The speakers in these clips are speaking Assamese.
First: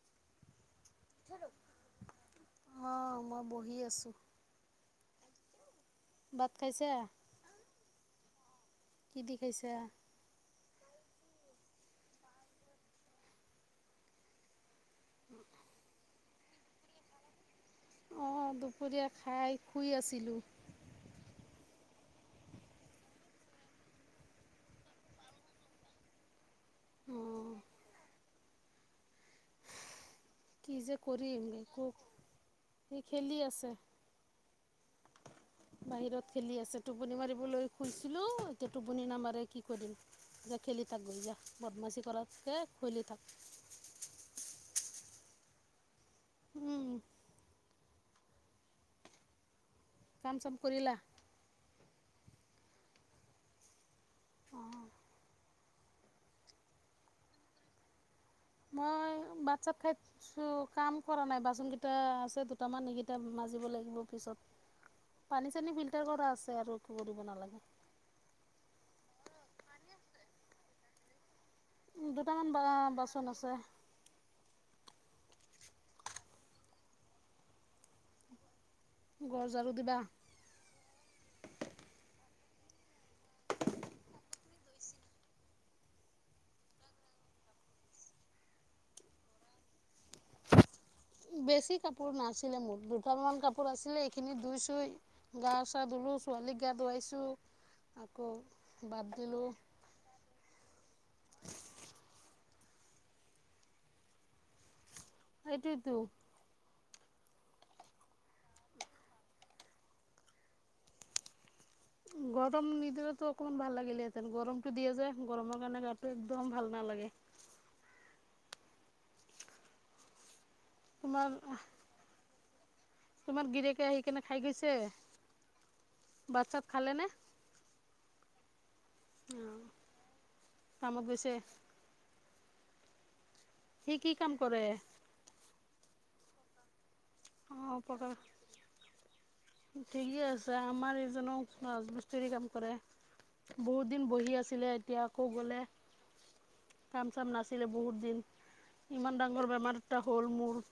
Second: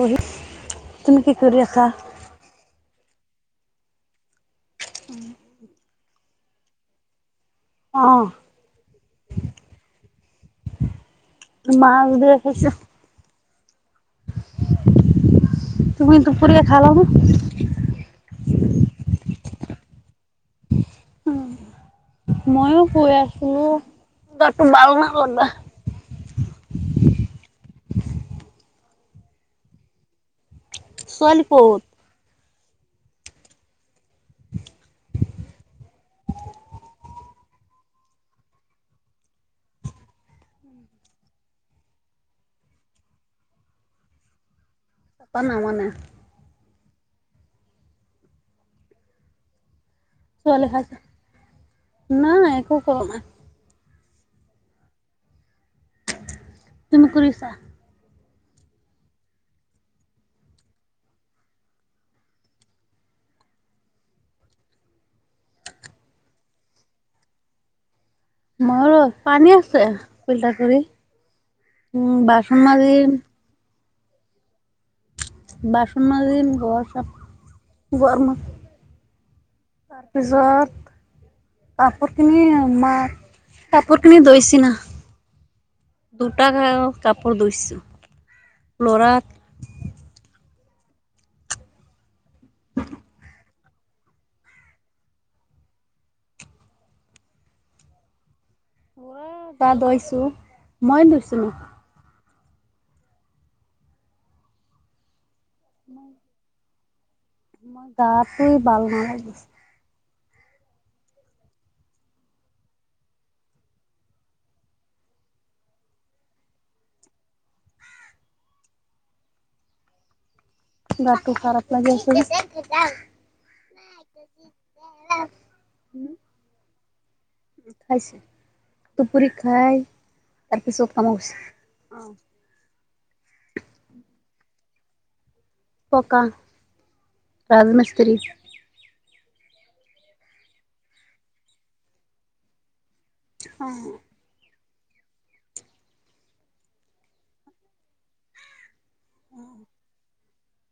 বহি- তুমি কি কৰি আছা? অ', মই বহি আছোঁ। ভাত খাইছা? অ' কি দি খাইছা? মাছ দিয়ে খাইছোঁ। তুমি দূপৰীয়া খালা নে? অ', দুপৰীয়া খাই শুই আছিলোঁ। ময়ো শুই আছিলোঁ। গাটো বাল নাই লগা। উম। কি যে ছোৱালী কৰিম? ক'ত? একো- সি খেলি আছে। [unintelligible] বাহিৰত খেলি আছে। টোপনি মাৰিবলৈ শুইছিলোঁ। এতিয়া টোপনি নামাৰে কি কৰিম? এতিয়া খেলি থাক গৈ যা। বদমাছি কৰাতকে খৈলি থাক। তাপা নামানে। উম, কাম-চাম ছোৱালী কৰিলা? খাইছে। নাই, একো কৰা নাই। অ', তুমি কৰিছা? মই বাট চাত খাই কাম কৰা নাই বাচন কেইটা আছে দুটামান সেইকেইটা মাজিব লাগিব পিছত পানী চানী ফিল্টাৰ কৰা আছে আৰু কি কৰিব নালাগে। মৰ পানী আছে ফিল্টাৰ কৰি। উ উম, দুটামান বাচন বা মাজিম, বাচন আছে। বাচন মাজিম ঘৰ চাফ। ঘৰ ঝাৰু দিবা তাৰপিছত কাপৰ খিনি। কাপৰখিনি দৈচিনা। দুটা কাপোৰ দুইছো লৰা। বেছি কাপোৰ নাছিলে মোৰ দুটামান কাপোৰ আছিলে এইখিনি দুুইছো গা চা ধুলো। ছোৱালীক গা ধুৱাইছো আকৌ। বাদ লৰা দিলোঁ গা ধুৱাইছো মই ধুইছো। এইটোৱেইটো। মই গা টোৱেই ভাল নালাগিছে। গৰম নিদিলতো অকমান ভাল লাগিলেহেঁতেন গৰমতটো দিয়ে যে গৰমৰ কাৰণে গাটো একদম ভাল ন। লাগে। গ তোমাৰ তুকাৰত মাজি। তোমাৰ গিৰেকে আহি কেনে খাই গৈছে বাট চাত খালে নে। খাইছে তুপুৰী অঁ খাই তাৰপিছত কামত গৈছে কামছে আহ। সি কি কাম কৰে ককা অঁ পকা ৰাজমন্ত্ৰী। ঠিকেই আছে আমাৰ এইজনকাজমষ্ট্তী কাম কৰে। বহুত দিন বহি আছিলে এতিয়া আকৌ গলে। কাম চাম নাছিলে বহুত দিন। ইমান ডাঙৰ বেমাৰটা হ'ল মোৰ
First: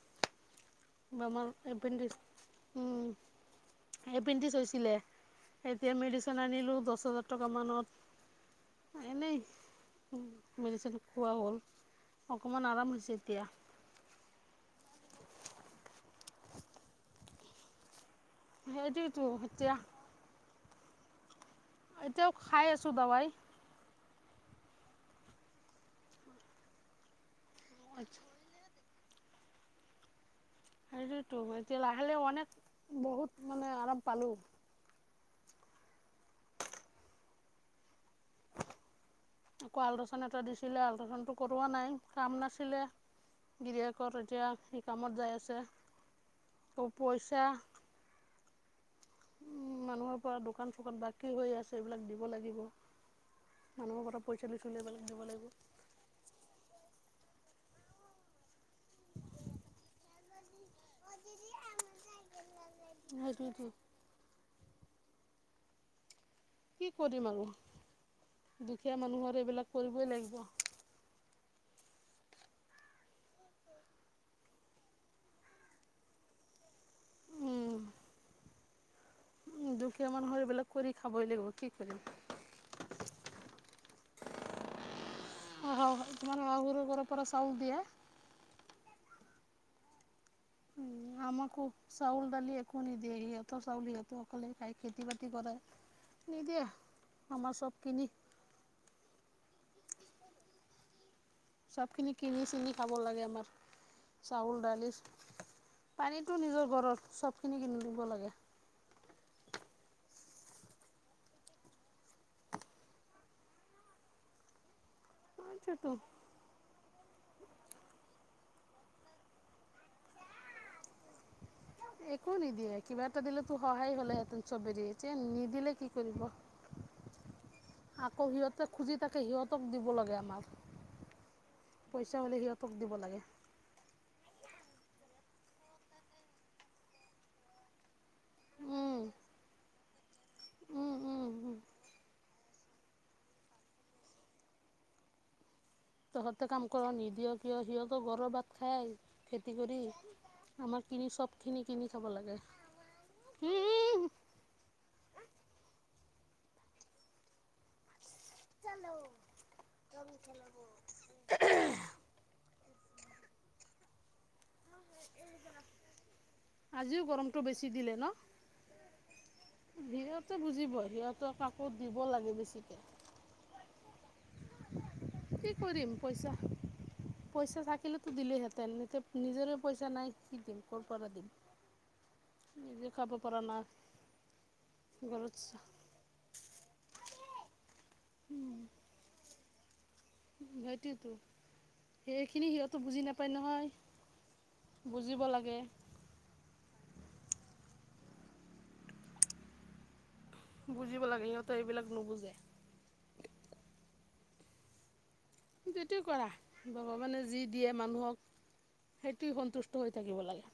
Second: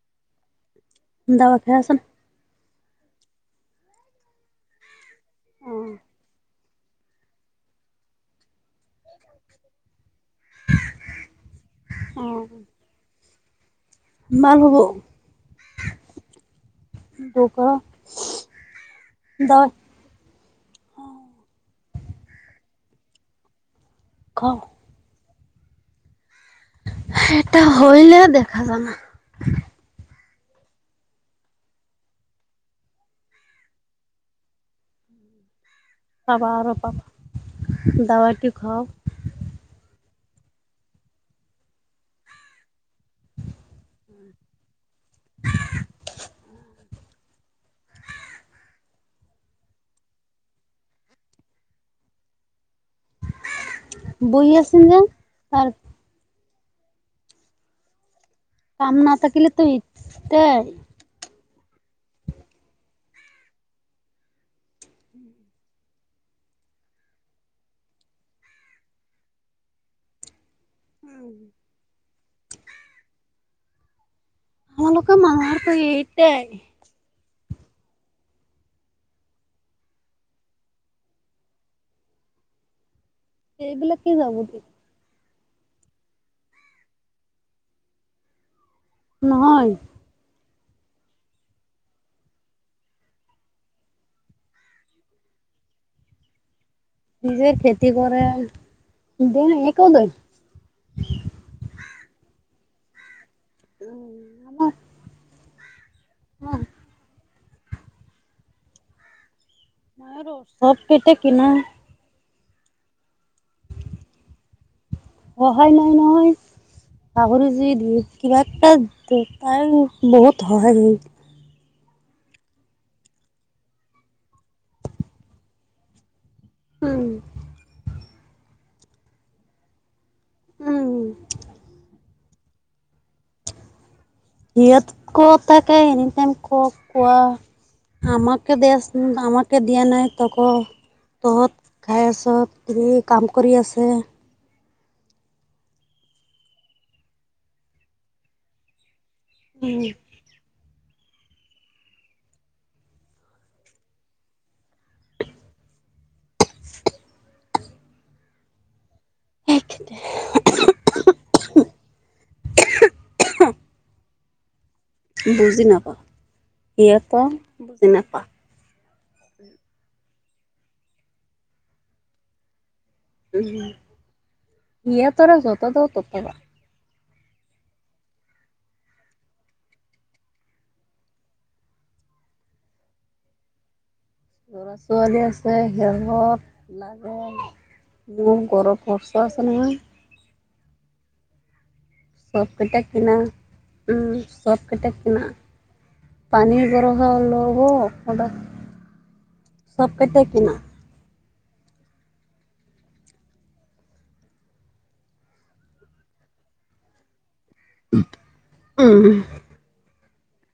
বামাৰ দাৱা খাই আছ না? এপডি উম এপেণ্ডিছ হৈছিলে এতিয়া মেডিচিন আনিলো দহ হাজাৰ টকা মানত এনেই মেডিচিন খোৱা হ'ল অকমান আৰাম হৈছে দয়া। মাৰ হব দকা হেই দউ তো হতয় এতিয়াও খাই আছো দাবাই। কা। এটা হৈলে দেখা যনা। সেইৰিতো এতিয়া লাহে লে অনেক বহুত মানে আৰাম পালো। ৰপাবা আৰু ৰপাব দাৱাট খাওঁ। আকৌ আলট্ৰাচন এটা দিছিলে আল্ট্ৰাচনটো কৰোৱা নাই কাম নাছিলে গিৰিয়েকৰ এতিয়া স কামত যাই আছে পইচাঁ। উম মানুহৰ পৰা দোকান চকান বাকী হৈ আছে এইবিলাক দিব লাগিব। মানহ পৰা বহি পইচাঁ আছে লিছো ল যে লাগ দিব লাগিব তাৰ কাম ন থাকিলে তো ইয় ভাগে। কি কৰিম আৰু দুখীয়া মানুহৰ এইবিলাক কৰিবই লাগিব। উম। আমালোকে মানুহৰেই এইটোও। উ দুখীয়া মানুহ সিবিলাক কৰি খাবই লাগিব কি কৰিম। সেইবিলাকেই যাব দ অঁ তানে আৰু পৰা পৰা চউ দিয় নহয়। উম। আমাকো চাউল দালি একো নিদিয়ে সিহঁতৰ চাউল সিহঁত অকলে খাই খেতি বাতি কৰে। নিদিয়ে। নিজে আমাৰ চব খেতি কিনি কৰে, দেই সিকো দেই। চবখিনি কিনি চিনি খাব লাগে আমাৰ। চাউল, দালি আমাৰ পানীতো নিজৰ ঘৰৰ, চব খিনি কিনি লব লাগে। ময়োটো চব কিটা কিনো। নহয় সেইটোতো নহয়। পাহৰি যু দি কিবা এটা তাই বহুত সহায় হ একো নিদিয়ে। কিবা এটা দিলেটো সহায় হলেহেঁতেন চবেৰে। এতিয়া নিদিলে কি কৰিব? উম। আকৌ সিহঁতে খুজি থাকে সিহঁতক দিব লাগে আমাক উম পই চাবলে সিহঁতক দিব লাগে। [unintelligible] কোৱা। আমাকে [unintelligible] দিয়া উম নাই আমাক দিয়া নাই তক' উম উম তহঁত উম খাই আছ। কি কাম কৰি আছে। তহঁতে কাম কৰ নিদিয় কিয়? সিহঁতক গৰৰ ভাত খায় খেতি কৰি। আমাৰ কিনি চব খিনি কিনি খাব লাগে। উম। [unintelligible] বুজি নাপাওঁ। আজিও সিহঁতৰ গৰমটো বেছি বুজি দিলে ন? নাপাওঁ সিহঁতে বুজিব। সিহঁতক কাকো দিব লাগে বেছিকে। উম সিয়তৰা কি কৰিম পইচা [unintelligible] পইচা থাকিলেতো দিলেহেঁতেন। এতিয়া নিজৰে পইচা নাই কি দিম? ক'ৰ পৰা দিম? নিজে খাব পাৰা না ল'ৰা ছোৱালী আছে [unintelligible] বহুত গৰম পৰচে আছনাই ভেটিতো চব কেইটা কিনো। উ চব কেইটাে বুজিব কিনা। লাগে পানীৰ গৰম [unintelligible] বুজিব লাগে। সিহঁতে এইবিলাক নুবুজে। যিটো কৰা। ভগৱানে যি দিয়ে মানুহক উম সেইটোই সন্তুষ্ট হৈ থাকিব লাগে।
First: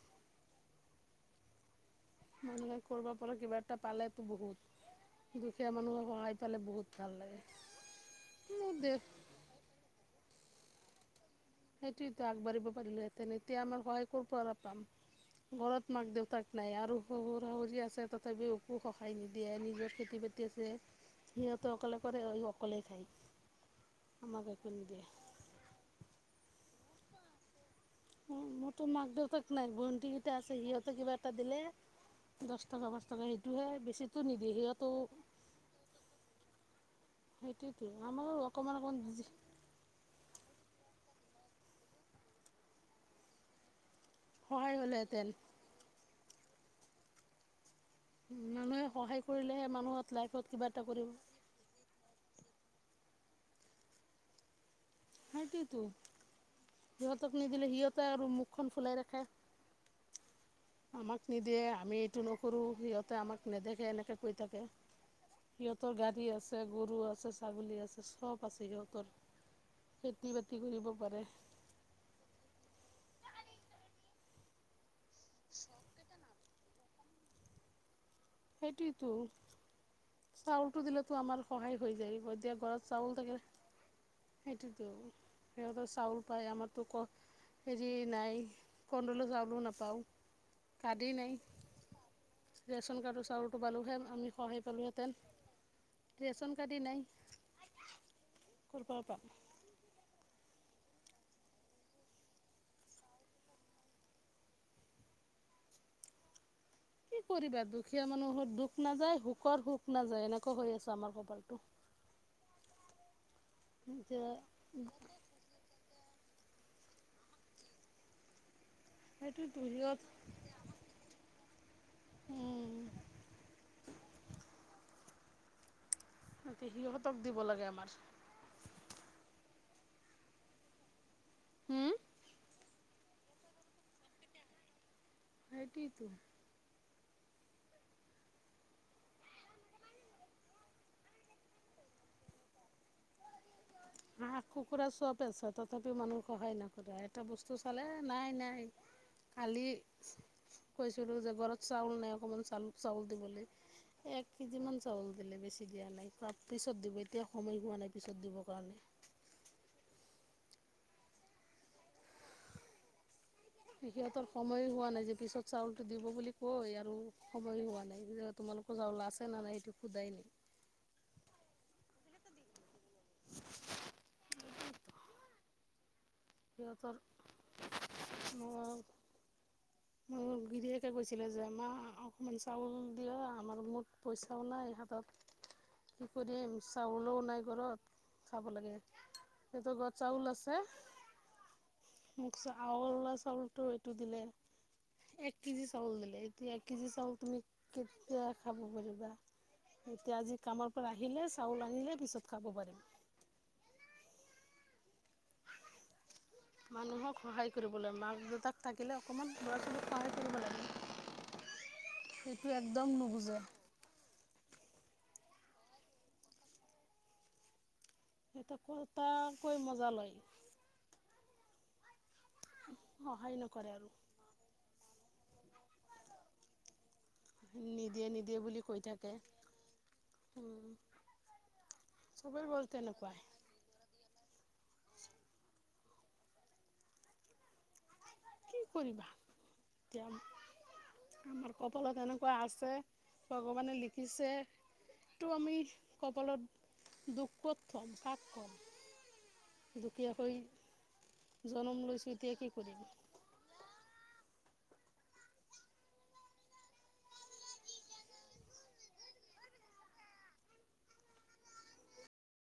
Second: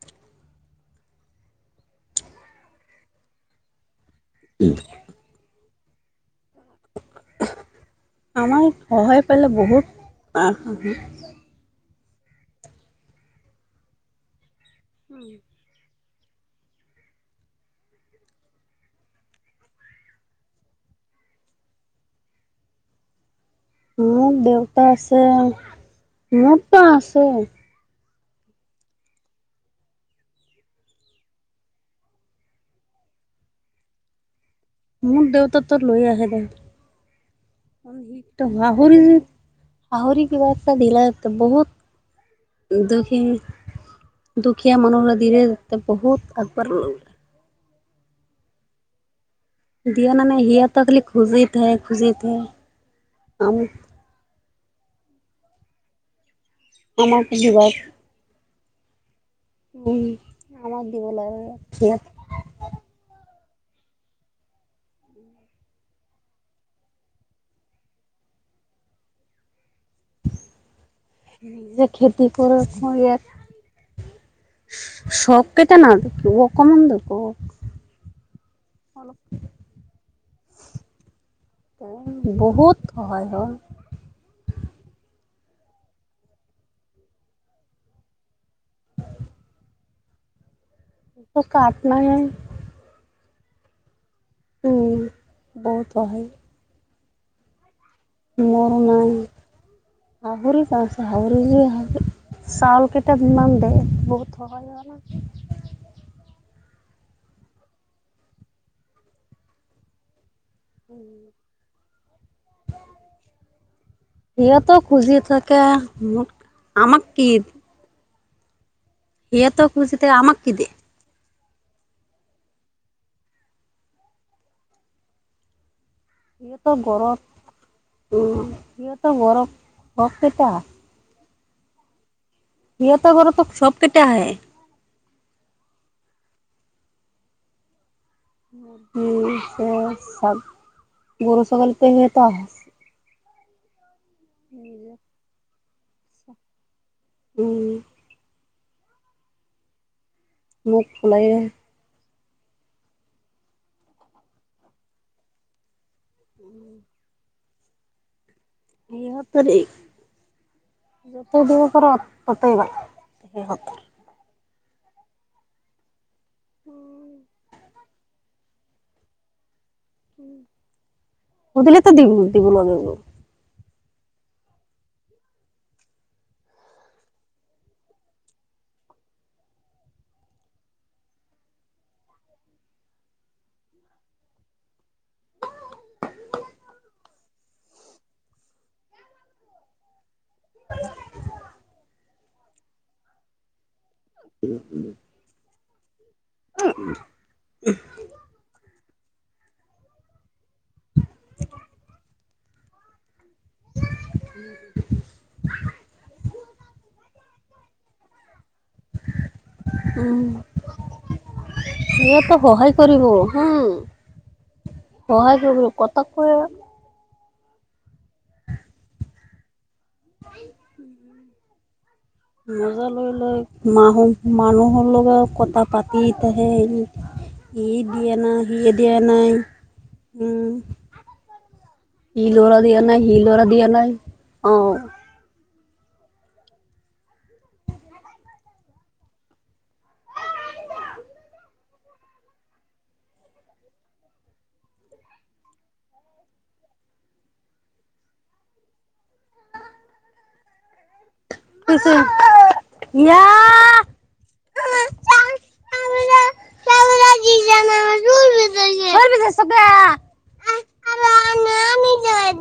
মানুহে কৰবাৰ পৰা কিবা এটা পালেটো বহুত। দুখীয়া মানুহে সহায় তালে বহুত ভাল লাগে। মোৰ দেও আহ হ হ সেইটোৱেটো আগবাঢ়িব পাৰিলোহেতেন। এতিয়া আমাৰ সহায় কৰ পৰা পাম? ঘৰত মাক দেউতাক নাই আৰু শহুৰ শাহুৰ আছে তথাপিও একো সহায় নিদিয়ে। নিজৰ খেতি বাতি আছে সিহঁতে অকলে কৰে, অকলেই খায়। মোৰ আমাক একো দেউতা নিদিয়ে আছে, মোৰটো আছে। মোৰটো মাক দেউতাক নাই। ভণ্টি কেইটা আছে সিহঁতে কিবা এটা দিলে দছ টকা, পাঁচ টকা সেইটোহে। বেছি টো নিদ মোৰ দেউতা তোৰ লৈ আহে দে। সেইটোৱেতো আমাৰো দম অকণমান আৰি অকণমান আহৰি কিবাৰটা দিল [unintelligible] ত বহুত দেখি সহায় দুখীয়া মানুহৰে হ'লেহেঁতেন ধীৰে ধতে বহুত আগবঢ় লে [unintelligible] মানুহে সহায় কৰিলেহে মানুহত দিয় নানে লাইফত কিবা এটা সিহঁতক খালি কৰিব খুজি থাক, খুজি থাক। আম সেইটোৱেটো। সিহঁতক নিদিলে সিহঁতে আৰু মুখখন ফুলাই ৰাখে। কম আমাক নিদিয়ে, আমি এইটো নকৰো, সিহঁতে আমাক নেদেখে, এনেকে কৈ থাকে। সিহঁতৰ গাড়ী আছে গৰু আছে ছাগলী আছে সব আছে সিহঁতৰ খেতি বাতি কৰিব পাৰে যে খেতি কৰে কৰি চব কেইটা ন দেখ কমন দক সেইটোৱতো চাউলটো দিলেতো আমাৰ সহায় হৈ যায় এতিয়া বহুত ঘৰত চাউল সহায় থাকে হয় সেইটোতো সিহতৰ চাউল পায় আমাৰতো ক হেৰি নাই কনটল চাউলও নাপাওঁ কাৰ্ডেই নাই টো কাট নাইয়ে চৰুটো পালোঁহে আমি সহায় পালোঁহেঁতেন বহুত ৰেচন কাৰ্ডি নাই মৰ ক'ৰ পৰা নাই পাম [unintelligible] চাউল কেইটাপ মান দে [inaudible] কি কৰিবা দুখীয়া মানুহৰ দুখ নাযায় সুখৰ সুখ নাযায় এনেক হৈ আছো আমাৰ কপালটো এতিয়া সিহঁতো খুজি থাকে ম আমাক কি সেইটোতো সিহতো খুজি সিহঁত থাকে আমাক কি দিয়ে উম এতিয়া ইহঁতৰ সিহঁতক গৰম দিব লাগে আমাৰ উ ইহঁতৰ গৰম শ কেইটা হম সিহত ঘৰততো সব কেইটা আহে সেইটোৱেইটো উম চব গৰু ছাগলী পেং এটা আহে হাঁহ কুকুৰা চব আছ তথাপিও মানুহ সহায় নাইক এটা বস্তু উম চালে নাই নাই কালি মোক কৈছিলো ওলাই যে ঘৰত চাউল নাই অকমান চাউল চাউল দিবলৈ এক কেজি মান চাউল দিলে বেছি দিয়া নাই পিছত দিব এতিয়া সময় হোৱা নাই পিছত দিবৰ কাৰণে সিহতৰি যতে দিবস পতাইবা সিহঁতৰ সময়ো হোৱা নাই যে পিছত চাউলটো দিব বুলি কয় আৰু সময়ো হোৱা নাই এই তোমালোকো যাওলা আছে নাই এইটো সুধিল তো দি দিব লাগিব সিহঁতৰ ম মোৰ গিৰিয়েকে কৈছিলে যে মমা অকণমান চাউল দিয়া আমাৰ মোৰ পইচাও নাই হাতত কি কৰিম চাউলও নাই ঘৰত খাব লাগে সিহঁতৰ ঘত চাউল আছে মুখ চল চাউলটো এইটো দিলে এক কেজি চাউল দিলে এতিয়া এক কেজি চাউল তুমি কেতিয়া খাব পাৰিব এতিয়া আজি কামৰ পৰা আহিলে চাউল আনিলে পিছত খাব পাৰিম উ মানুহক সহায় কৰিবলৈ মাক দেউতাক থাকিলে অকণমান ল'ৰা ছোৱালীক সহায় উম কৰিব লাগে [unintelligible] সিহঁতে সেইটো সহাই একদম কৰিব নুবুজে হু সহায় কৰিব কথা কয় এটো কোৰটা কৈ মজা লয় উম মজা লৈ সহায় লৈ নকৰে আৰু মাহু মানুহৰ লগত কথা পাতি থাহে এনে সি নিদিয়ে দিয়ে নাই নিদিয়ে বুলি সি কৈ দিয়ে থাকে নাই উম সি চবেই ল'ৰা বাৰু দিয়া নাই তেনেকুৱাই সি ল'ৰা দিয়া নাই অ কি কৰিবা এতিয়া আমাৰ কপালত এনেকুৱা আছে ভগৱানে লিখিছে টো আমি কপালত দুখ পত থম ভাক কম দুখীয়া হৈ জনম কিছু লৈছোঁ এতিয়া কি কৰিম না [inaudible] [inaudible] ইয়া [inaudible]